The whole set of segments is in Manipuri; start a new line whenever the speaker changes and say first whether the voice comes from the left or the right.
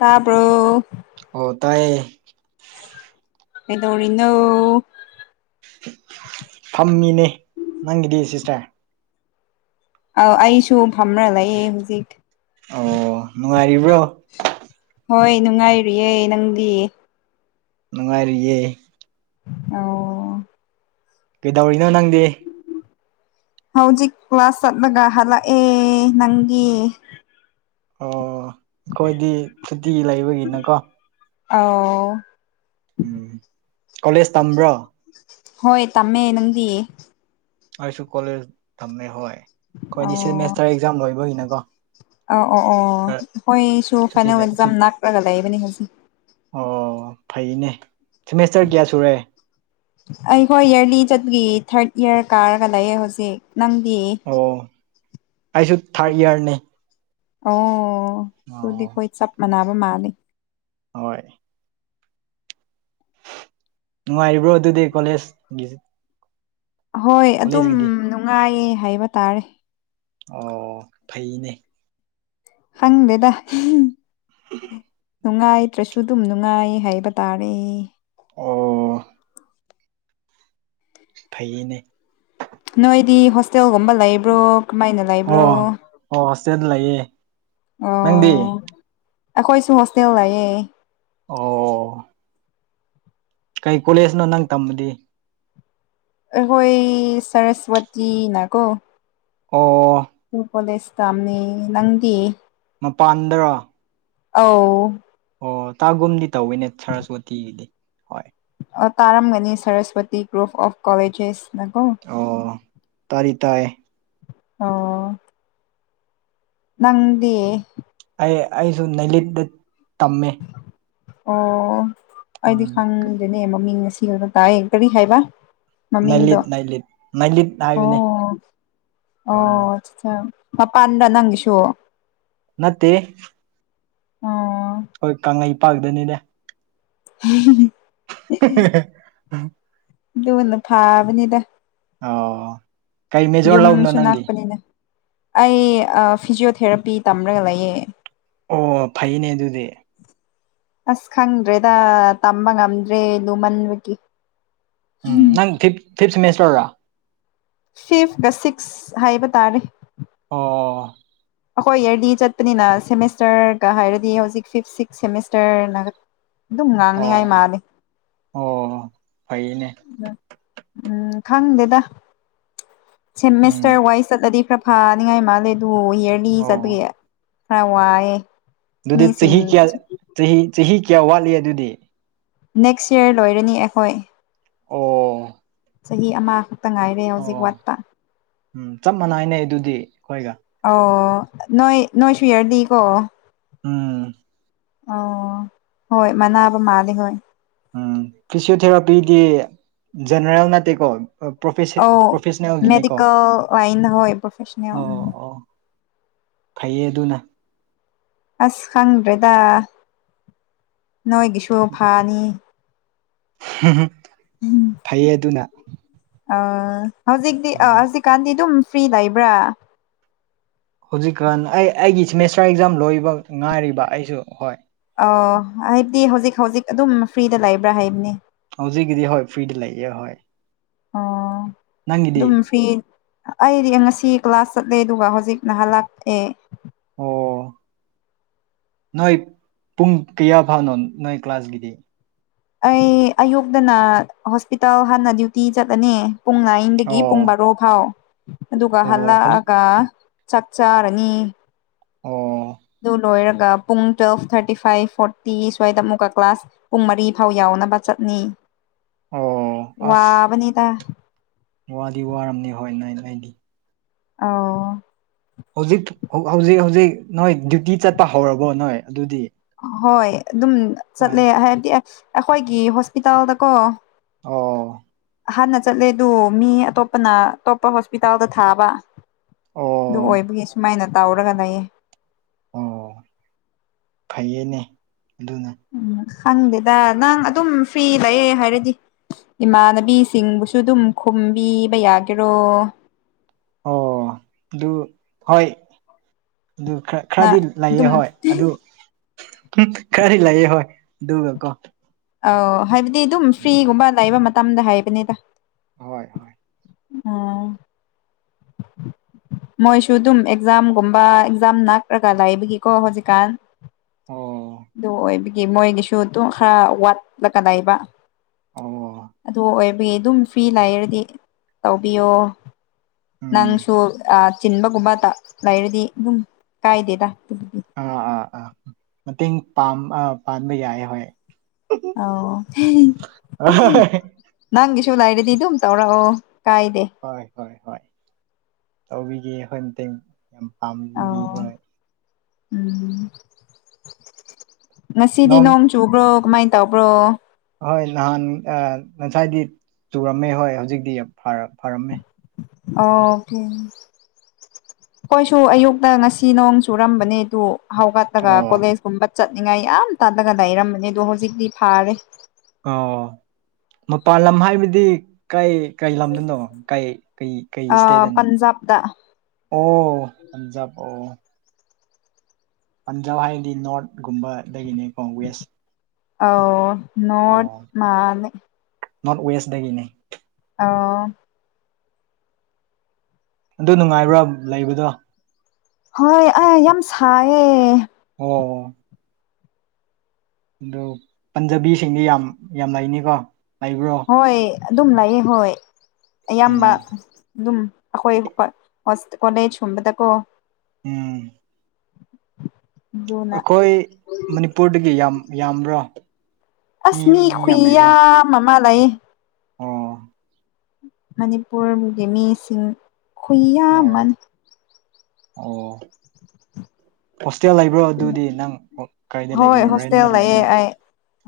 left: ꯇꯥꯕ꯭ꯔꯣ
right: ꯑꯣ ꯇꯥꯏꯌꯦ
left: ꯀꯩꯗꯧꯔꯤꯅꯣ
right: ꯐꯝꯃꯤꯅꯦ ꯅꯪꯒꯤꯗꯤ ꯁꯤꯁꯇꯔ
left: ꯑ ꯑꯩꯁꯨ ꯐꯝꯔ ꯂꯩꯌꯦ ꯍꯧꯖꯤꯛ
right: ꯑꯣ ꯅꯨꯡꯉꯥꯏꯔꯤꯕ꯭ꯔꯣ
left: ꯍꯣꯏ ꯅꯨꯡꯉꯥꯏꯔꯤꯌꯦ ꯅꯪꯗꯤ
right: ꯅꯨꯡꯉꯥꯏꯔꯤꯌꯦ
left: ꯑꯣ
right: ꯀꯩꯗꯧꯔꯤꯅꯣ ꯅꯪꯗꯤ
left: ꯍꯧꯖꯤꯛ ꯀ꯭ꯂꯥꯁ ꯆꯠꯂꯒ ꯍꯜꯂꯛꯑꯦ ꯅꯪꯒꯤ
right: ꯑꯣ ꯈꯣꯏꯗꯤ ꯁꯨꯇꯤ ꯂꯩꯕꯒꯤꯅꯀꯣ
left: ꯑꯥꯎ
right: ꯎꯝ ꯀꯣꯂꯦꯖ ꯇꯝꯕ꯭ꯔꯣ
left: ꯍꯣꯏ ꯇꯝꯃꯦ ꯅꯪꯗꯤ
right: ꯑꯩꯁꯨ ꯀꯣꯂꯦꯖ ꯇꯝꯃꯦ ꯍꯣꯏ ꯈꯣꯏꯗꯤ ꯁꯤꯃꯦꯁꯇꯔ ꯑꯦꯛꯖꯥꯝ ꯂꯣꯏꯕꯒꯤꯅꯦꯀꯣ
left: ꯑ ꯑꯣ ꯑꯣ ꯈꯣꯏꯁꯨ
right: ꯁꯨꯇꯤ
left: ꯐꯥꯏꯅꯦꯜ
right: ꯂꯩ
left: ꯑꯦꯛꯖꯝ ꯅꯥꯥꯛꯂꯒ ꯂꯩꯕꯅꯦ ꯍꯣꯁꯤ
right: ꯑꯣ ꯐꯩꯅꯦ ꯁꯦꯃꯦꯁꯇꯔ ꯀꯌꯥ ꯁꯨꯔꯦ
left: ꯑꯩꯈꯣꯏ ꯏꯔꯂꯤ ꯆꯠꯄꯒꯤ ꯊꯥꯔꯠ ꯏꯌꯥꯔ ꯀꯥꯔꯒ ꯂꯩꯌꯦ ꯍꯧꯖꯤꯛ ꯅꯪꯗꯤ
right: ꯑꯣ ꯑꯩꯁꯨ ꯊꯥꯔꯠ ꯏꯌꯥꯔꯅꯦ
left: ꯑꯣ ꯑꯗꯨꯨꯗꯤ
right: ꯑꯣ
left: ꯈꯣꯏ ꯆꯞ ꯃꯥꯟꯅꯕ ꯃꯥꯜꯂꯤ
right: ꯍꯣꯏ ꯅꯨꯡꯉꯥꯏꯔꯤꯕ꯭ꯔꯣ ꯑꯗꯨꯗꯤ ꯀꯣꯂꯦꯖ ꯒꯤ
left: ꯍꯣꯏ ꯑꯗꯨꯝ ꯅꯨꯡꯉꯥꯏꯌꯦ ꯍꯥꯏꯕ ꯇꯥꯔꯦ
right: ꯑꯣ ꯐꯩꯅꯦ
left: ꯐꯪꯗꯦꯗ
right: ꯎꯝ
left: ꯅꯨꯡꯉꯥꯏꯇ꯭ꯔꯁꯨ ꯗꯨꯝ ꯅꯨꯡꯉꯥꯏ ꯍꯥꯏꯕ ꯇꯥꯔꯦ
right: ꯑꯣ ꯐꯩꯌꯦꯅꯦ
left: ꯅꯣꯏꯗꯤ ꯍꯣꯁꯇꯦꯜꯒꯨꯝꯕ ꯂꯩꯕ꯭ꯔꯣ ꯀꯃꯥꯏꯅ
right: ꯑꯣ
left: ꯂꯩꯕ꯭ꯔꯣ
right: ꯑꯣ ꯍꯣꯁꯇꯦꯜ ꯂꯩꯌꯦ ꯅꯪꯗꯤ
left: ꯑꯈꯣꯏꯁꯨ ꯍꯣꯁꯇꯦꯜ ꯂꯩꯌꯦ
right: ꯑꯣ ꯑꯣ ꯀꯩ ꯀꯣꯂꯦꯖꯅꯣ ꯅꯪ ꯇꯝꯕꯗꯤ
left: ꯑꯩꯈꯣꯏ ꯁꯔꯁ꯭ꯋꯇꯤꯅꯀꯣ
right: ꯑꯣ
left: [unintelligible] ꯀꯣꯂꯦꯖꯇꯝꯅꯤ ꯅꯪꯗꯤ
right: ꯃꯄꯥꯟꯗꯔꯣ
left: ꯑꯧ
right: ꯑꯣ ꯇꯥꯒꯨꯝꯗꯤ ꯇꯧꯋꯤꯅꯦ ꯁꯥꯔꯁꯋꯥꯇꯤꯒꯤꯗꯤ
left: ꯑꯣ ꯇꯥꯔꯝꯒꯅꯤ ꯁꯥꯔꯁꯋꯥꯇꯤ ꯒ꯭ꯔꯨꯐ ꯑꯣꯐ ꯀꯣꯂꯦꯖꯦꯁ ꯅ ꯀꯣ
right: ꯑꯣ ꯇꯥꯔꯤ ꯇꯥꯏ
left: ꯑꯣ ꯅꯪꯗꯤ
right: ꯑꯩ ꯑꯩꯁꯨ ꯅꯩꯂꯤꯠꯗ ꯇꯝꯃꯦ
left: ꯑꯣ ꯑꯩꯗꯤ
right: ꯎꯝ
left: ꯈꯪꯗꯦꯅꯦ ꯃꯃꯤꯡ ꯉꯁꯤꯈꯛꯇ ꯇꯥꯏꯌꯦ ꯀꯔꯤ ꯍꯥꯏꯕ ꯃꯃꯤꯡꯗꯣ
right: ꯅꯩꯂꯤꯠ ꯅꯩꯂꯤꯠ ꯅꯩꯂꯤꯠ
left: ꯑꯣ
right: ꯍꯥꯏꯕꯅꯦ ꯑꯣ
left: ꯑꯣꯆ ꯆꯥꯝ ꯃꯄꯥꯟꯗ ꯅꯪꯒꯤꯁꯨ
right: ꯅꯠꯇꯦ
left: ꯑꯣ
right: ꯍꯣꯏ ꯀꯪꯂꯩꯩꯄꯥꯛꯗꯅꯤꯗ
left: ꯍꯨꯝ ꯍꯨꯝ
right: [unintelligible]
left: ꯗꯨꯅ ꯐꯥꯕꯅꯤꯗ
right: ꯑꯩ ꯀꯩ ꯃꯦꯖꯣꯔ ꯂꯧꯕꯅꯣ
left: ꯌꯨꯝꯁꯨ
right: ꯅꯪꯗꯤ
left: ꯅꯛꯄꯅꯤꯅ ꯑꯩ ꯑ ꯐꯤꯖꯤꯌꯣ ꯊꯦꯔꯥꯄꯤ ꯇꯝꯔꯒ ꯂꯩꯌꯦ
right: ꯑꯣ ꯐꯩꯅꯦ ꯑꯗꯨꯗꯤ
left: ꯑꯁ ꯈꯪꯗ꯭ꯔꯦꯗ ꯇꯝꯕ ꯉꯝꯗ꯭ꯔꯦ ꯂꯨꯃꯟꯕꯒꯤ
right: ꯎꯝ ꯅꯪ ꯐꯤꯞ ꯐꯤꯞ ꯁꯦꯃꯦꯁꯇꯔ ꯔꯥ
left: ꯐꯤꯞꯀ ꯁꯤꯛꯁ ꯍꯥꯏꯕ ꯇꯥꯔꯦ
right: ꯑꯣ
left: [inaudible] ꯑꯈꯣꯏ ꯌꯔꯂꯤ ꯆꯠꯄꯅꯤꯅ ꯁꯦꯃꯦꯁꯇꯔ ꯒꯍꯥꯏꯔꯗꯤ ꯍꯧꯖꯤꯛ ꯐꯤꯐ ꯁꯤꯛꯁ ꯁꯦꯃꯦꯁꯇꯔꯅꯒ ꯗꯨꯝ ꯉꯥꯡꯅꯤꯡꯉꯥꯏ
right: ꯑꯣ
left: ꯃꯥꯜꯂꯦ
right: ꯑꯣ ꯐꯩꯌꯦꯅꯦ
left: ꯎꯝ ꯈꯪꯗꯦꯗ
right: ꯎꯝ
left: ꯁꯦꯃꯦꯁꯇꯔ ꯋꯥꯏꯆ ꯆꯠꯂꯗꯤ ꯈꯔ ꯐꯥꯅꯤꯡꯉꯥꯏ ꯃꯥꯜꯂꯦ ꯑꯗꯨꯕꯨ ꯌꯔꯂꯤ ꯆꯠꯄꯒꯤ
right: ꯑꯣ
left: ꯈꯔ ꯋꯥꯏꯑꯦ
right: ꯗꯨꯗꯤ
left: ꯃꯤꯁꯤꯡ
right: ꯆꯍꯤ ꯀꯌꯥ ꯆꯍꯤ ꯆꯍꯤ ꯀꯌꯥ ꯋꯥꯠꯂꯤ ꯑꯗꯨꯗꯤ
left: ꯅꯦꯛꯁ ꯌꯥꯔ ꯂꯣꯏꯔꯅꯤ ꯑꯩꯈꯣꯏ
right: ꯑꯣ
left: ꯆꯍꯤ ꯑꯃ
right: ꯑꯣ ꯎꯝ ꯆꯞ ꯃꯥꯟꯅꯩꯅꯦ ꯑꯗꯨꯗꯤ ꯈꯣꯏꯒ
left: ꯑꯣ ꯅꯣꯏ ꯅꯣꯏ ꯁꯨ ꯌꯥꯔꯂꯤ ꯀꯣ
right: ꯎꯝ
left: ꯑꯣ ꯍꯣꯏ ꯃꯅꯥꯟꯅꯕ ꯃꯥꯜꯂꯦ ꯍꯣꯏ
right: ꯎꯝ ꯐꯤꯖꯤꯌꯣ ꯊꯦꯔꯥꯄꯤꯗꯤ ꯖꯦꯅꯦꯔꯦꯜ ꯅꯠꯇꯦꯀꯣ ꯑ ꯄ꯭ꯔꯣꯐꯦꯁꯦ
left: ꯑꯧ
right: ꯄ꯭ꯔꯣꯐꯦꯁꯅꯦꯜꯒꯤꯅꯦꯀꯣ
left: ꯃꯦꯗꯤꯀꯦꯜ ꯂꯥꯏꯟ ꯍꯣꯏ ꯄ꯭ꯔꯣꯐꯦꯁꯅꯦꯜ
right: ꯑꯣ
left: ꯎꯝ
right: ꯑꯣ ꯐꯩꯌꯦ ꯑꯗꯨꯅ
left: ꯑꯁ ꯈꯪꯗ꯭ꯔꯦꯗ ꯅꯣꯏꯒꯤꯁꯨ ꯐꯅꯤ
right: ꯐꯩꯌꯦ ꯑꯗꯨꯅ
left: ꯑ ꯍꯧꯖꯤꯛꯇꯤ ꯑ
right: ꯎꯝ
left: ꯍꯧꯖꯤꯛꯀꯥꯟꯗꯤ ꯑꯗꯨꯝ ꯐ꯭ꯔꯤ ꯂꯩꯕ꯭ꯔꯥ
right: ꯍꯧꯖꯤꯛꯀꯥꯟ ꯑꯩ ꯑꯩꯒꯤ ꯁꯦꯃꯦꯁꯇ꯭ꯔ ꯑꯦꯛꯖꯥꯝ ꯂꯣꯏꯕ ꯉꯥꯏꯔꯤꯕ ꯑꯩꯁꯨ ꯍꯣꯏ
left: ꯑꯣ ꯍꯥꯏꯕꯗꯤ ꯍꯧꯖꯤꯛ ꯍꯧꯖꯤꯛ ꯑꯗꯨꯝ ꯐ꯭ꯔꯤꯗ ꯂꯩꯕ꯭ꯔꯥ ꯍꯥꯏꯕꯅꯤ
right: ꯍꯧꯖꯤꯛꯀꯤꯗꯤ ꯍꯣꯏ ꯐ꯭ꯔꯤꯗ ꯂꯩꯌꯦ ꯍꯣꯏ
left: ꯑꯣ
right: ꯅꯪꯒꯤꯗꯤ
left: ꯑꯗꯨꯝ ꯐ꯭ꯔꯤ ꯑꯩꯗꯤ ꯉꯁꯤ ꯀ꯭ꯂꯥꯁ ꯆꯠꯂꯦ ꯑꯗꯨꯒ ꯍꯧꯖꯤꯛꯅ ꯍꯜꯂꯛꯑꯦ
right: ꯑꯣ ꯅꯣꯏ ꯄꯨꯡ ꯀꯌꯥ ꯐꯥꯎꯅꯣ ꯅꯣꯏ ꯀ꯭ꯂꯥꯁꯀꯤꯗꯤ
left: ꯑꯩ ꯑꯌꯨꯛꯇꯅ ꯍꯣꯁꯄꯤꯇꯥꯜ ꯍꯥꯟꯅ ꯗ꯭ꯌꯨꯇꯤ ꯆꯠꯂꯅꯤ ꯄꯨꯡ ꯗꯒꯤ ꯄꯨꯡ
right: ꯑꯣ
left: ꯕꯥꯔꯣ ꯐꯥꯎ ꯑꯗꯨꯒ
right: ꯑꯣ ꯍꯧꯖꯤꯛ
left: ꯍꯜꯂꯛꯑꯒ ꯆꯥꯛ ꯆꯥꯔꯅꯤ
right: ꯑꯣ
left: ꯑꯗꯨ ꯂꯣꯏꯔꯒ ꯄꯨꯡ ꯇꯨꯋꯦꯜꯐ ꯊ꯭ꯔꯇꯤ ꯐꯥꯏꯚ ꯐꯣꯔꯇꯤ ꯁ꯭ꯋꯥꯏꯗ ꯑꯃꯨꯛꯀ ꯀ꯭ꯂꯥꯁ ꯄꯨꯡ ꯃꯔꯤ ꯐꯥꯎ ꯌꯥꯎꯅꯕ ꯆꯠꯅꯤ
right: ꯑꯣ ꯑꯁ
left: ꯋꯥꯕꯅꯤꯗ
right: ꯋꯥꯗꯤ ꯋꯥꯔꯝꯅꯤ ꯍꯣꯏ ꯅꯣꯏ ꯅꯣꯏꯒꯤ
left: ꯑꯥꯎ
right: ꯍꯧꯖꯤꯛ ꯍꯧꯖꯤꯛ ꯍꯧꯖꯤꯛ ꯅꯣꯏ ꯗ꯭ꯌꯨꯇꯤ ꯆꯠꯄ ꯍꯧꯔꯕꯣ ꯅꯣꯏ ꯑꯗꯨꯗꯤ
left: ꯍꯣꯏ ꯑꯗꯨꯝ ꯆꯠꯂꯦ
right: ꯑꯁ
left: ꯍꯥꯏꯕꯗꯤ ꯑꯩꯈꯣꯏꯒꯤ ꯍꯣꯁꯄꯤꯇꯥꯜꯗꯀꯣ
right: ꯑꯣ
left: ꯑꯍꯥꯟꯅ ꯆꯠꯂꯦ ꯑꯗꯨ ꯃꯤ ꯑꯇꯣꯞꯄꯅ ꯑꯇꯣꯞꯄ ꯍꯣꯁꯄꯤꯇꯥꯜꯗ ꯊꯥꯕ ꯑꯗꯨ
right: ꯑꯣ
left: ꯑꯣꯏꯕꯒꯤ ꯁꯨꯃꯥꯏꯅ ꯇꯧꯔꯒ ꯂꯩꯌꯦ
right: ꯑꯣ ꯐꯩꯌꯦꯅꯦ ꯑꯗꯨꯅ
left: ꯎꯝ ꯈꯪꯗꯦꯗ ꯅꯪ ꯑꯗꯨꯝ ꯐ꯭ꯔꯤ ꯂꯩꯌꯦ ꯍꯥꯏꯔꯗꯤ ꯏꯃꯥꯟꯅꯕꯤꯁꯤꯡꯕꯨꯁꯨ ꯑꯗꯨꯝ ꯈꯨꯝꯕꯤꯕ ꯌꯥꯒꯦꯔꯣ
right: ꯑꯣ ꯑꯗꯨ ꯍꯣꯏ ꯑꯗꯨ ꯈꯔ
left: ꯅ
right: ꯈꯔꯗꯤ ꯂꯩꯌꯦ
left: ꯑꯗꯨꯝ
right: ꯍꯣꯏ ꯑꯗꯨ ꯈꯔꯗꯤ ꯂꯩꯌꯦ ꯍꯣꯏ ꯑꯗꯨꯒ ꯀꯣ
left: ꯑꯧ ꯍꯥꯏꯕꯗꯤ ꯑꯗꯨꯝ
right: ꯎꯝ
left: ꯐ꯭ꯔꯤꯒꯨꯝꯕ ꯂꯩꯕ ꯃꯇꯝꯗ ꯍꯥꯏꯕꯅꯤꯗ
right: ꯍꯣꯏ ꯍꯣꯏ
left: ꯑꯣ ꯃꯣꯏꯁꯨ ꯑꯗꯨꯝ ꯑꯦꯛꯖꯥꯝꯒꯨꯝꯕ ꯑꯦꯛꯖꯥꯝ ꯅꯥꯛꯂꯒ ꯂꯩꯕꯒꯤꯀꯣ ꯍꯧꯖꯤꯛꯀꯥꯟ
right: ꯑꯣ
left: ꯑꯗꯨ ꯑꯣꯏꯕꯒꯤ ꯃꯣꯏꯒꯤꯁꯨ ꯑꯗꯨꯝ ꯈꯔ ꯋꯥꯠꯂꯀ ꯂꯩꯕ
right: ꯑꯣ
left: ꯑꯗꯨ ꯑꯣꯏꯕꯒꯤ ꯑꯗꯨꯝ ꯐ꯭ꯔꯤ ꯂꯩꯔꯗꯤ ꯇꯧꯕꯤꯌꯣ
right: ꯎꯝ
left: ꯅꯪꯁꯨ ꯑꯥ ꯆꯤꯟꯕ ꯒꯨꯝꯕꯇ ꯂꯩꯔꯗꯤ ꯑꯗꯨꯝ ꯀꯥꯏꯗꯦꯗ
right: ꯑꯥ ꯑꯥ ꯑꯥ ꯃꯇꯦꯡ ꯄꯥꯝ ꯑꯥ ꯄꯥꯟꯕ ꯌꯥꯏꯌꯦ ꯍꯣꯏ
left: ꯑꯥꯎ [unintelligible] ꯅꯪꯒꯤꯁꯨ ꯂꯩꯔꯗꯤ ꯑꯗꯨꯝ ꯇꯧꯔꯛꯑꯣ ꯀꯥꯏꯗꯦ
right: ꯍꯣꯏ ꯍꯣꯏ ꯍꯣꯏ ꯇꯧꯕꯤꯒꯦ ꯈꯣꯏ ꯃꯇꯦꯡ ꯌꯥꯝ ꯄꯥꯝꯕ ꯃꯤꯅꯤ
left: ꯑꯧ
right: ꯍꯣꯏ
left: ꯎꯝ ꯉꯥꯁꯤꯗꯤ ꯅꯣꯡ ꯆꯨ ꯆꯨꯕ꯭ꯔꯣ ꯀꯃꯥꯏ ꯇꯧꯕ꯭ꯔꯣ
right: ꯍꯣꯏ ꯅꯍꯥꯟ ꯑ ꯉꯁꯥꯏꯗꯤ ꯆꯨꯔꯝꯃꯦ ꯍꯣꯏ ꯍꯧꯖꯤꯛꯇꯤ ꯐꯔ ꯐꯔꯝꯃꯦ
left: ꯑꯣꯀꯦ ꯈꯣꯏꯁꯨ ꯑꯌꯨꯛꯇ ꯉꯁꯤ ꯅꯣꯡ ꯆꯨꯔꯝꯕꯅꯦ ꯑꯗꯨ ꯍꯧꯒꯠꯂꯒ
right: ꯑꯣ
left: ꯀꯣꯂꯦꯖ ꯀꯨꯝꯕ ꯆꯠꯅꯤꯡꯉꯥꯏ ꯌꯥꯝ ꯇꯥꯜꯂꯒ ꯂꯩꯔꯝꯕꯅꯦ ꯗꯣ ꯍꯧꯖꯤꯛꯇꯤ ꯐꯥꯔꯦ
right: ꯑꯣ ꯃꯄꯥꯟ ꯂꯝ ꯍꯥꯏꯕꯗꯤ ꯀꯩ ꯀꯩ ꯂꯝꯗꯅꯣ ꯀꯩ ꯀꯩ ꯀꯩ ꯏꯁꯇꯦꯗꯅꯣ
left: ꯄꯟꯖꯥꯕꯇ
right: ꯑꯣ ꯄꯟꯖꯥꯕ ꯑꯣ ꯄꯟꯖꯥꯞ ꯍꯥꯏꯔꯗꯤ ꯅꯣꯔꯠꯒꯨꯝꯕꯗꯒꯤꯅꯤꯀꯣ ꯋꯦꯁ
left: ꯑꯥꯎ ꯅꯣꯠ
right: ꯑꯣ
left: ꯃꯥꯜꯂꯦ
right: ꯅꯣꯔꯠ ꯋꯦꯁꯗꯒꯤꯅꯦ
left: ꯑꯥꯎ
right: ꯑꯗꯨ ꯅꯨꯡꯉꯥꯏꯕ꯭ꯔꯥ ꯂꯩꯕꯗꯣ
left: ꯍꯣꯏ ꯑ ꯌꯥꯝ ꯁꯥꯏꯌꯦ
right: ꯑꯣ ꯑꯗꯨ ꯄꯟꯖꯥꯕꯤꯁꯤꯡꯗꯤ ꯌꯥꯝ ꯌꯥꯝ ꯂꯩꯅꯤꯀꯣ ꯂꯩꯕ꯭ꯔꯣ
left: ꯍꯣꯏ ꯑꯗꯨꯝ ꯂꯩꯌꯦ ꯍꯣꯏ ꯑꯌꯥꯝꯕ
right: ꯎꯝ
left: ꯗꯨꯝ ꯑꯩꯈꯣꯏ [unintelligible] ꯀꯣꯂꯦꯖꯀꯨꯝꯕꯗꯀꯣ
right: ꯎꯝ
left: ꯑꯗꯨꯅ
right: ꯑꯩꯈꯣꯏ ꯃꯅꯤꯄꯨꯔꯗꯒꯤ ꯌꯥꯝ ꯌꯥꯝꯕ꯭ꯔꯥ
left: ꯑꯁ ꯃꯤ ꯈꯨꯌꯥꯝ ꯑꯃ ꯂꯩ
right: ꯑꯣ
left: ꯃꯅꯤꯄꯨꯔꯒꯤ ꯃꯤꯁꯤꯡ ꯈꯨꯌꯥꯝ
right: ꯑꯣ
left: ꯑꯃꯅꯤ
right: ꯑꯣ ꯍꯣꯁꯇꯦꯜ ꯂꯩꯕ꯭ꯔꯣ ꯑꯗꯨꯗꯤ ꯅꯪ ꯀꯥꯏꯗ
left: ꯍꯣꯏ
right: ꯂꯩꯕ꯭ꯔꯣ ꯔꯦꯟꯗ
left: ꯍꯣꯁꯇꯦꯜ ꯂꯩꯌꯦ
right: ꯂꯩꯕ꯭ꯔꯣ
left: ꯑꯩ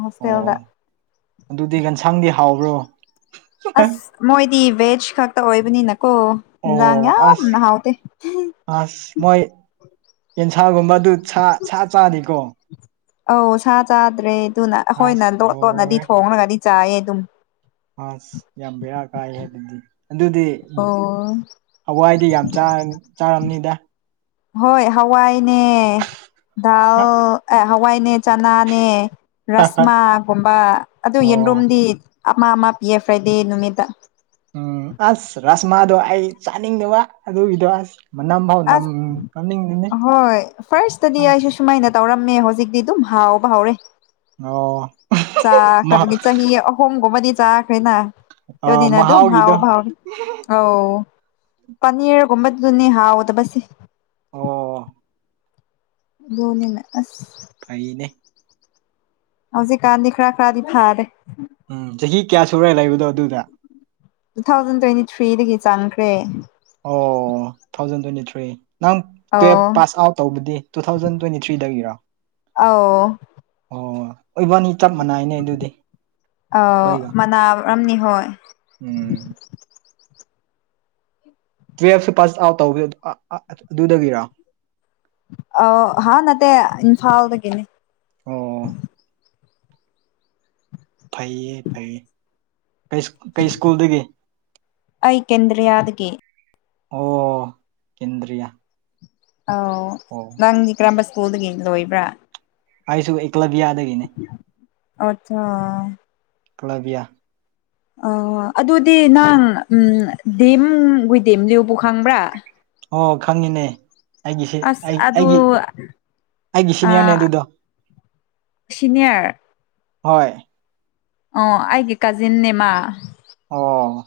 left: ꯍꯣꯁꯇꯦꯜꯗ
right: ꯑꯣ ꯑꯗꯨꯗꯤ ꯌꯦꯟꯁꯥꯡꯗꯤ ꯍꯥꯎꯕ꯭ꯔꯣ
left: ꯑꯁ ꯃꯣꯏꯗꯤ ꯕꯦꯖ ꯈꯛꯇ ꯑꯣꯏꯕꯅꯤꯅꯀꯣ ꯏꯟꯖꯥꯡ
right: ꯑꯣ ꯑꯁ
left: ꯌꯥꯝꯅ ꯍꯥꯎꯇꯦ [unintelligible]
right: ꯑꯁ ꯃꯣꯏ ꯌꯦꯟꯁꯥꯒꯨꯝꯕꯗꯨ ꯁꯥ ꯁꯥ ꯆꯥꯗꯦꯀꯣ
left: ꯑꯧ ꯁꯥ ꯆꯥꯗ꯭ꯔꯦ ꯑꯗꯨꯅ ꯑꯩꯈꯣꯏꯅ
right: ꯑꯁ
left: ꯂꯣꯠ ꯂꯣꯠꯅꯗꯤ
right: ꯂꯣꯏꯔꯦ
left: ꯊꯣꯡꯂꯒꯗꯤ ꯆꯥꯏꯌꯦ ꯗꯨꯝ
right: ꯑꯁ ꯌꯥꯝ ꯕꯦꯔꯥ ꯀꯥꯏꯍꯦ ꯑꯗꯨꯗꯤ ꯑꯗꯨꯗꯤ ꯎꯝ
left: ꯑꯣ
right: ꯍꯋꯥꯏꯗꯤ ꯌꯥꯝ ꯆꯥꯡ ꯆꯥꯔꯝꯅꯤꯗ
left: ꯍꯣꯏ ꯍꯋꯥꯏꯅꯦ ꯗꯥꯜ ꯑꯦ ꯍꯋꯥꯏꯅꯦ ꯆꯅꯥꯅꯦ ꯔꯁꯃꯥꯒꯨꯝꯕ ꯑꯗꯨ
right: ꯑꯣ
left: ꯌꯦꯟꯔꯨꯝꯗꯤ ꯑꯃ ꯑꯃ ꯄꯤꯌꯦ ꯐ꯭ꯔꯥꯏꯗꯦ ꯅꯨꯃꯤꯠꯇ
right: ꯎꯝ ꯑꯁ ꯔꯥꯁꯃꯥꯗꯣ ꯑꯩ ꯆꯥꯅꯤꯡꯗꯕ ꯑꯗꯨꯒꯤꯗꯣ ꯑꯁ ꯃꯅꯝ ꯐꯥꯎ ꯅꯝ
left: ꯑꯁ
right: ꯅꯝꯅꯤꯡꯗꯦꯅꯦ
left: ꯍꯣꯏ ꯐꯥꯔꯁꯇꯗꯤ ꯑꯩꯁꯨ
right: ꯑꯁ
left: ꯁꯨꯃꯥꯏꯅ ꯇꯧꯔꯝꯃꯦ ꯍꯧꯖꯤꯛꯇꯤ ꯑꯗꯨꯝ ꯍꯥꯎꯕ ꯍꯧꯔꯦ
right: ꯑꯣ ꯃ
left: ꯆꯥꯈ꯭ꯔꯕꯅꯤ ꯆꯍꯤ ꯑꯍꯨꯝꯒꯨꯝꯕꯗꯤ ꯆꯥꯈ꯭ꯔꯦꯅ
right: ꯑ
left: ꯑꯗꯨꯅꯤꯅ ꯑꯗꯨꯝ
right: ꯃꯍꯥꯎꯒꯤꯗꯣ
left: ꯍꯥꯎꯕ ꯍꯧꯔꯦ ꯑꯧ ꯄꯅꯤꯔꯒꯨꯝꯕꯗꯨꯅꯤ ꯍꯥꯎꯗꯕꯁꯦ
right: ꯑꯣ
left: ꯕꯨꯅꯤꯅ ꯑꯁ
right: ꯐꯩꯅꯦ
left: ꯍꯧꯖꯤꯛꯀꯥꯟꯗꯤ ꯈꯔꯥ ꯈꯔꯥꯗꯤ ꯐꯥꯔꯦ
right: ꯎꯝ ꯆꯍꯤ ꯀꯌꯥ ꯁꯨꯔꯦ ꯂꯩꯕꯗꯣ ꯑꯗꯨꯗ
left: ꯇꯨ ꯊꯥꯎꯖꯟ ꯇ꯭ꯋꯦꯟꯇꯤ ꯊ꯭ꯔꯤꯗꯒꯤ ꯆꯪꯈ꯭ꯔꯦ
right: ꯑꯣ ꯇꯨꯊꯥꯎꯖꯟ ꯇ꯭ꯋꯦꯟꯇꯤ ꯊ꯭ꯔꯤ ꯅꯪ ꯇꯨꯋꯦꯞ
left: ꯑꯧ
right: ꯄꯥꯁ ꯑꯥꯎꯠ ꯇꯧꯕꯗꯤ ꯇꯨ ꯊꯥꯎꯖꯟ ꯇ꯭ꯋꯦꯟꯇꯤ ꯊ꯭ꯔꯤꯗꯒꯤꯔꯥ
left: ꯑꯧ
right: ꯑꯣ ꯏꯕꯥꯅꯤ ꯆꯞ ꯃꯥꯟꯅꯩꯅꯦ ꯑꯗꯨꯗꯤ ꯍꯣꯏꯒ
left: ꯔꯝꯅꯤ ꯍꯣꯏ
right: ꯎꯝ ꯇꯨꯌꯦꯜꯞꯁꯨ ꯄꯥꯁ ꯑꯥꯎꯠ ꯇꯧꯋꯦ ꯑ ꯑ ꯗꯨꯗꯒꯤꯔ
left: ꯑꯧ ꯍꯥ ꯅꯠꯇꯦ ꯏꯝꯐꯥꯜꯗꯒꯤꯅꯦ
right: ꯑꯣ ꯐꯩꯌꯦ ꯐꯩꯌꯦ ꯀꯩꯁ ꯀꯩ ꯁ꯭ꯀꯨꯜꯗꯒꯤ
left: ꯑꯩ ꯀꯦꯟꯗ꯭ꯔꯤꯌꯥꯗꯒꯤ
right: ꯑꯣ ꯀꯦꯟꯗ꯭ꯔꯤꯌꯥ
left: ꯑꯧ
right: ꯑꯣ
left: ꯅꯪꯗꯤ ꯀꯔꯝꯕ ꯁ꯭ꯀꯨꯜꯗꯒꯤ ꯂꯣꯏꯕ꯭ꯔꯥ
right: ꯑꯩꯁꯨ ꯑꯦꯀ꯭ꯂꯥꯕꯤꯌꯥꯗꯒꯤꯅꯦ
left: ꯑꯥꯠꯆꯥ
right: ꯀ꯭ꯂꯥꯕꯤꯌꯥ
left: ꯑꯧ ꯑꯗꯨꯗꯤ ꯅꯪ ꯎꯝ ꯗꯤꯝ ꯋꯤꯗꯤꯝꯂꯤꯌꯨꯕꯨ ꯈꯪꯕ꯭ꯔꯥ
right: ꯑꯣ ꯈꯪꯉꯤꯅꯦ ꯑꯩꯒꯤꯁꯦ
left: ꯑꯁ
right: ꯑꯩ
left: ꯑꯗꯨ
right: ꯑꯩꯒꯤ ꯑꯩꯒꯤ
left: ꯑ
right: ꯁꯤꯅꯤꯌꯔꯅꯦ ꯑꯗꯨꯗꯣ
left: ꯁꯤꯅꯤꯌꯔ
right: ꯍꯣꯏ
left: ꯑꯣ ꯑꯩꯒꯤ ꯀꯖꯤꯟꯅꯦ ꯃꯥ
right: ꯑꯣ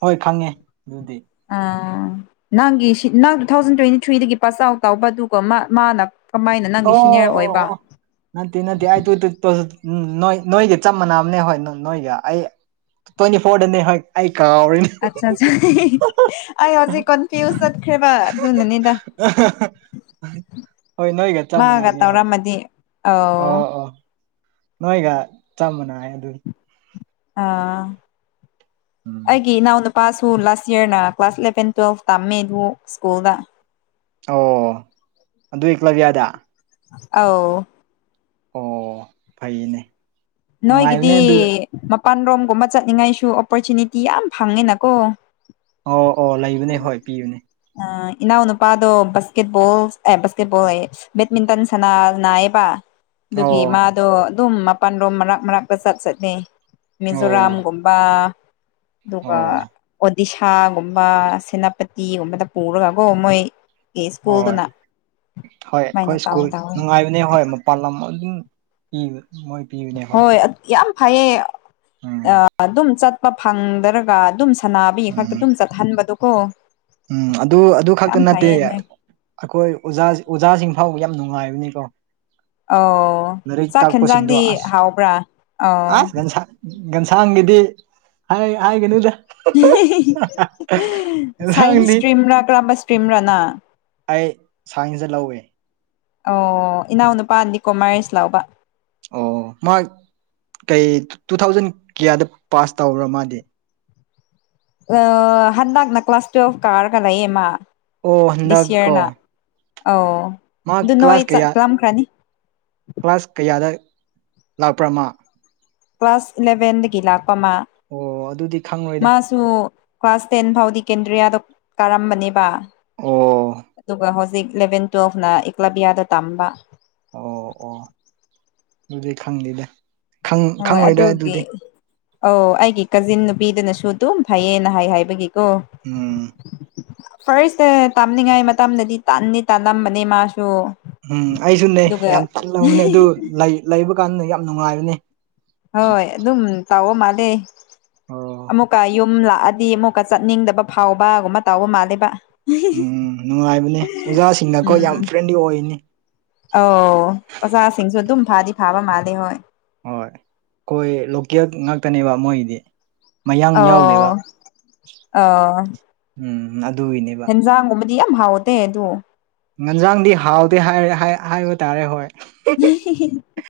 right: ꯍꯣꯏ ꯈꯪꯉꯦ ꯑꯗꯨꯗꯤ
left: ꯑꯥ ꯅꯪꯒꯤ ꯁꯤꯠ ꯅꯪ ꯇꯨꯊꯥꯎꯖꯟ ꯇ꯭ꯋꯦꯟꯇꯤ ꯊ꯭ꯔꯤꯗꯒꯤ ꯄꯥꯁ ꯑꯥꯎꯠ ꯇꯧꯕ ꯑꯗꯨꯒꯥ ꯃꯥ ꯃꯥꯅ ꯀꯃꯥꯏꯅ
right: ꯑꯣ
left: ꯅꯪꯒꯤ
right: ꯑꯣ
left: ꯁꯤꯅꯤꯌꯔ
right: ꯑꯣ
left: ꯑꯣꯏꯕ
right: ꯑꯣ ꯑꯣ ꯅꯠꯇꯦ ꯅꯠꯇꯦ ꯑꯩ ꯇꯨ ꯇꯨ [unintelligible] ꯎꯝ ꯅꯣꯏ ꯅꯣꯏꯒ ꯆꯞ ꯃꯥꯟꯅꯕꯅꯦ ꯍꯣꯏ ꯅꯣꯏꯒ ꯑꯩ ꯇ꯭ꯋꯦꯟꯇꯤ ꯐꯣꯔ ꯗꯅꯦ ꯍꯣꯏ ꯑꯩ ꯀꯥꯎꯔꯦꯅꯦ
left: ꯑꯠꯆꯥꯆꯥ ꯑꯩ ꯍꯧꯖꯤꯛ ꯀꯟꯐ꯭ꯌꯨꯁ ꯆꯠꯈ꯭ꯔꯦꯕ ꯑꯗꯨꯅꯅꯤꯗ
right: [unintelligible] ꯍꯣꯏ ꯅꯣꯏꯒ ꯆꯞ
left: ꯃꯥꯒ
right: ꯃꯥꯟꯅꯕꯅꯦ ꯍꯣꯏ
left: ꯇꯧꯔꯝꯃꯗꯤ ꯑꯣ
right: ꯅꯣꯏꯒ ꯆꯞ ꯃꯥꯟꯅꯩꯑꯦ ꯑꯗꯨ
left: ꯑꯥ
right: ꯎꯝ
left: ꯑꯩꯒꯤ ꯏꯅꯥꯎꯅꯨ ꯄꯥꯁꯨ ꯂꯥꯁ ꯏꯌꯔꯅ ꯀ꯭ꯂꯥꯁ ꯏꯂꯕꯦꯟ ꯇꯨꯌꯦꯜꯐ ꯇꯝꯃꯦ ꯑꯗꯨ ꯁ꯭ꯀꯨꯜꯗ
right: ꯑꯣ ꯑꯗꯨ ꯏꯛꯀ꯭ꯂꯕꯤꯌꯥꯗ
left: ꯑꯧ
right: ꯑꯣ ꯐꯩꯅꯦ ꯅꯨꯡꯉꯥꯏꯕꯅꯦ
left: ꯅꯣꯏꯒꯤꯗꯤ
right: ꯑꯗꯨ
left: ꯃꯄꯥꯟ ꯔꯣꯝꯒꯨꯝꯕ ꯆꯠꯅꯤꯡꯉꯥꯏꯁꯨ ꯑꯣꯄꯣꯔꯆꯨꯅꯤꯇꯤ ꯌꯥꯝ ꯐꯪꯉꯤꯅꯀꯣ
right: ꯑꯣ ꯑꯣ ꯂꯩꯕꯅꯦ ꯍꯣꯏ ꯄꯤꯕꯅꯦ
left: ꯑꯥ ꯏꯅꯥꯎꯅꯨꯄꯥꯗꯣ ꯕꯥꯁꯀꯦꯠꯕꯣꯜ ꯑꯦ ꯕꯥꯁꯀꯦꯠꯕꯣꯜ ꯑꯌꯦ ꯕꯦꯠꯃꯤꯟꯇꯟ ꯁꯥꯟꯅ ꯅꯩꯌꯦꯕꯥ ꯗꯨꯒꯤ
right: ꯑꯣ
left: ꯃꯥꯗꯣ ꯑꯗꯨꯝ ꯃꯄꯥꯜꯂꯣꯝ ꯃꯔꯛ ꯃꯔꯛꯇ ꯆꯠ ꯆꯠꯂꯤ
right: ꯑꯣ
left: ꯃꯤꯖꯣꯔꯥꯝꯒꯨꯝꯕ ꯑꯗꯨꯒ
right: ꯑꯣ
left: ꯑꯣꯗꯤꯁꯥꯒꯨꯝ ꯕꯥ ꯁꯦꯅꯥꯄꯇꯤꯒꯨꯝꯕꯗ ꯄꯨꯔꯒꯀꯣ ꯃꯣꯏ ꯑꯦ
right: ꯍꯣꯏ
left: ꯁ꯭ꯀꯨꯜꯗꯨꯅ
right: ꯍꯣꯏ ꯍꯣꯏ
left: ꯁꯨꯃꯥꯏꯅ ꯇꯧ
right: ꯁ꯭ꯀꯨꯜ
left: ꯇꯧꯋꯦ
right: ꯅꯨꯡꯉꯥꯏꯕꯅꯦ ꯍꯣꯏ ꯃꯥ ꯄꯥꯂꯝ ꯑꯗꯨꯝ ꯏꯕ ꯁꯨ ꯃꯣꯏ
left: ꯍꯣꯏ ꯑ ꯌꯥꯝ ꯐꯩꯌꯦ
right: ꯎꯝ
left: ꯑꯥ ꯑꯗꯨꯝ ꯆꯠꯄ ꯐꯪꯗ꯭ꯔꯒ ꯑꯗꯨꯝ ꯁꯅꯥꯥꯕꯤ ꯈꯛꯇ
right: ꯎꯝ
left: ꯑꯗꯨꯝ ꯆꯠꯍꯟꯕꯗꯣ ꯀꯣ
right: ꯎꯝ ꯑꯗꯨ ꯑꯗꯨ ꯈꯛꯇ ꯅꯠꯇꯦꯌꯦ ꯑꯩꯈꯣꯏ ꯑꯣꯖꯥ ꯑꯣꯖꯥꯁꯤꯡ ꯐꯥꯎꯕ ꯌꯥꯝ ꯅꯨꯡꯉꯥꯏꯕꯅꯤꯀꯣ
left: ꯑꯧ
right: ꯂꯥꯏꯔꯤꯛ
left: ꯆꯥꯛ
right: ꯇꯥꯛꯄꯁꯤꯡꯗꯣ
left: ꯌꯦꯟꯖꯥꯡꯗꯤ
right: ꯑꯁ
left: ꯍꯥꯎꯕ꯭ꯔꯥ ꯑꯧ
right: ꯑꯥ ꯂꯟꯁꯥ ꯒꯟꯁꯥꯡꯒꯤꯗꯤ ꯍꯥꯏ ꯍꯥꯏꯒꯅꯨꯗꯥ [unintelligible]
left: ꯁꯥꯏꯟꯁ ꯁ꯭ꯇ꯭ꯔꯤꯝ ꯔꯥ ꯀꯔꯝꯕꯥ ꯁ꯭ꯇ꯭ꯔꯤꯝꯔꯥ ꯅ
right: ꯑꯩ ꯁꯥꯏꯟꯁꯗ ꯂꯧꯑꯦ
left: ꯑꯣ ꯏꯅꯥꯎ ꯅꯨꯄꯥꯗꯤ ꯀꯣꯃ꯭ꯔꯁ ꯂꯧꯕ
right: ꯑꯣ ꯃꯥ ꯀꯩ ꯇꯨꯊꯥꯎꯖꯟ ꯀꯤꯌꯥꯗ ꯄꯥꯁ ꯇꯧꯕꯔ ꯃꯥꯗꯤ
left: ꯑ ꯍꯟꯗꯛꯅ ꯀ꯭ꯂꯥꯁ ꯇꯨꯌꯦꯜꯐ ꯀꯥꯔꯒ ꯂꯩꯌꯦ ꯃꯥ
right: ꯑꯣ
left: ꯗꯤꯁ
right: ꯍꯟꯗꯛ ꯀꯣ
left: ꯏꯌꯔꯅ ꯑꯧ
right: ꯃꯥ ꯀ꯭ꯂꯥꯁ ꯀꯌꯥ
left: ꯆꯠꯂꯝꯈ꯭ꯔꯅꯤ
right: ꯀ꯭ꯂꯥꯁ ꯀꯌꯥꯗ ꯂꯥꯛꯄ꯭ꯔ ꯃꯥ
left: ꯀ꯭ꯂꯥꯁ ꯏꯂꯚꯦꯟꯗꯒꯤ ꯂꯥꯛꯄ ꯃꯥ
right: ꯑꯣ ꯑꯗꯨꯗꯤ ꯈꯪꯉꯣꯏꯗ
left: ꯇꯨ ꯀ꯭ꯂꯥꯁ ꯇꯦꯟ ꯐꯥꯎꯗꯤ ꯀꯦꯟꯗ꯭ꯔꯤꯌꯥꯗ ꯀꯥꯔꯝꯕꯅꯦꯕ
right: ꯑꯣ
left: ꯑꯗꯨꯒ ꯍꯧꯖꯤꯛ ꯏꯂꯚꯦꯟ ꯇꯨꯋꯦꯜꯐꯅ ꯑꯦꯀꯂꯥꯕ꯭ꯤꯌꯥꯗ ꯇꯝꯕ
right: ꯑꯣ ꯑꯣ ꯑꯗꯨꯗꯤ ꯈꯪꯗꯦꯗ ꯈꯪ
left: ꯍꯣꯏ
right: ꯈꯪꯉꯣꯏꯗ
left: ꯑꯗꯨꯒꯤ
right: ꯑꯗꯨꯗꯤ
left: ꯑꯧ ꯑꯩꯒꯤ ꯀꯖꯤꯟ ꯅꯨꯄꯤꯗꯅꯁꯨ ꯑꯗꯨꯝ ꯐꯩꯌꯦꯅ ꯍꯥꯏ ꯍꯥꯏꯕꯒꯤꯀꯣ
right: ꯎꯝ
left: ꯐꯔꯁꯁꯦ ꯇꯝꯅꯤꯡꯉꯥꯏ ꯃꯇꯝꯗꯗꯤ ꯇꯟꯗꯤ ꯇꯜꯂꯝꯕꯅꯤ ꯃꯥꯁꯨ
right: ꯎꯝ ꯑꯩꯁꯨꯅꯦ
left: ꯑꯗꯨꯒ
right: ꯌꯥꯝ ꯇꯜꯂꯕꯅꯦ ꯑꯗꯨ ꯂꯩ ꯂꯩꯕ ꯀꯥꯟꯗ ꯌꯥꯝ ꯅꯨꯡꯉꯥꯏꯕꯅꯦ
left: ꯍꯣꯏ ꯑꯗꯨꯝ ꯇꯥꯎꯕ ꯃꯥꯂꯦ
right: ꯑꯣ
left: ꯑꯃꯨꯛꯀ ꯌꯨ ꯁꯨꯝ ꯂꯥꯛꯑꯗꯤ ꯑꯃꯨꯛꯀ ꯆꯠꯅꯤꯡꯗꯕ ꯐꯥꯎꯕꯒꯨꯝꯕ ꯇꯥꯎꯕ ꯃꯥꯜꯂꯦꯕ
right: ꯎꯝ ꯅꯨꯡꯉꯥꯏꯕꯅꯦ ꯑꯣꯖꯥꯁꯤꯡꯅꯀꯣ ꯌꯥꯝ
left: ꯎꯝ
right: ꯐ꯭ꯔꯦꯟꯂꯤ ꯑꯣꯏꯅꯤ
left: ꯑꯧ ꯑꯣꯖꯥꯁꯤꯡꯁꯨ ꯑꯗꯨꯝ ꯐꯥꯗꯤ ꯐꯥꯕ ꯃꯥꯜꯂꯦ ꯍꯣꯏ
right: ꯍꯣꯏ ꯀꯣꯢ ꯂꯣꯀꯦꯜ ꯉꯥꯛꯇꯅꯦꯕ ꯃꯣꯏꯒꯤꯗꯤ ꯃꯌꯥꯡ ꯌꯥꯎꯗꯦꯕ
left: ꯑꯣ ꯑꯣ
right: ꯎꯝ ꯑꯗꯨꯒꯤꯅꯦꯕ
left: ꯍꯦꯟꯖꯥꯡꯒꯨꯝꯕꯗꯤ ꯌꯥꯝ ꯍꯥꯎꯇꯦ ꯑꯗꯣ
right: ꯉꯟꯖꯥꯡꯗꯤ ꯍꯥꯎꯇꯦ ꯍꯥꯏꯔ ꯍꯥꯢ ꯍꯥꯏꯕ ꯇꯥꯔꯦ ꯍꯣꯏ
left: ꯅ ꯍꯤ ꯍꯤ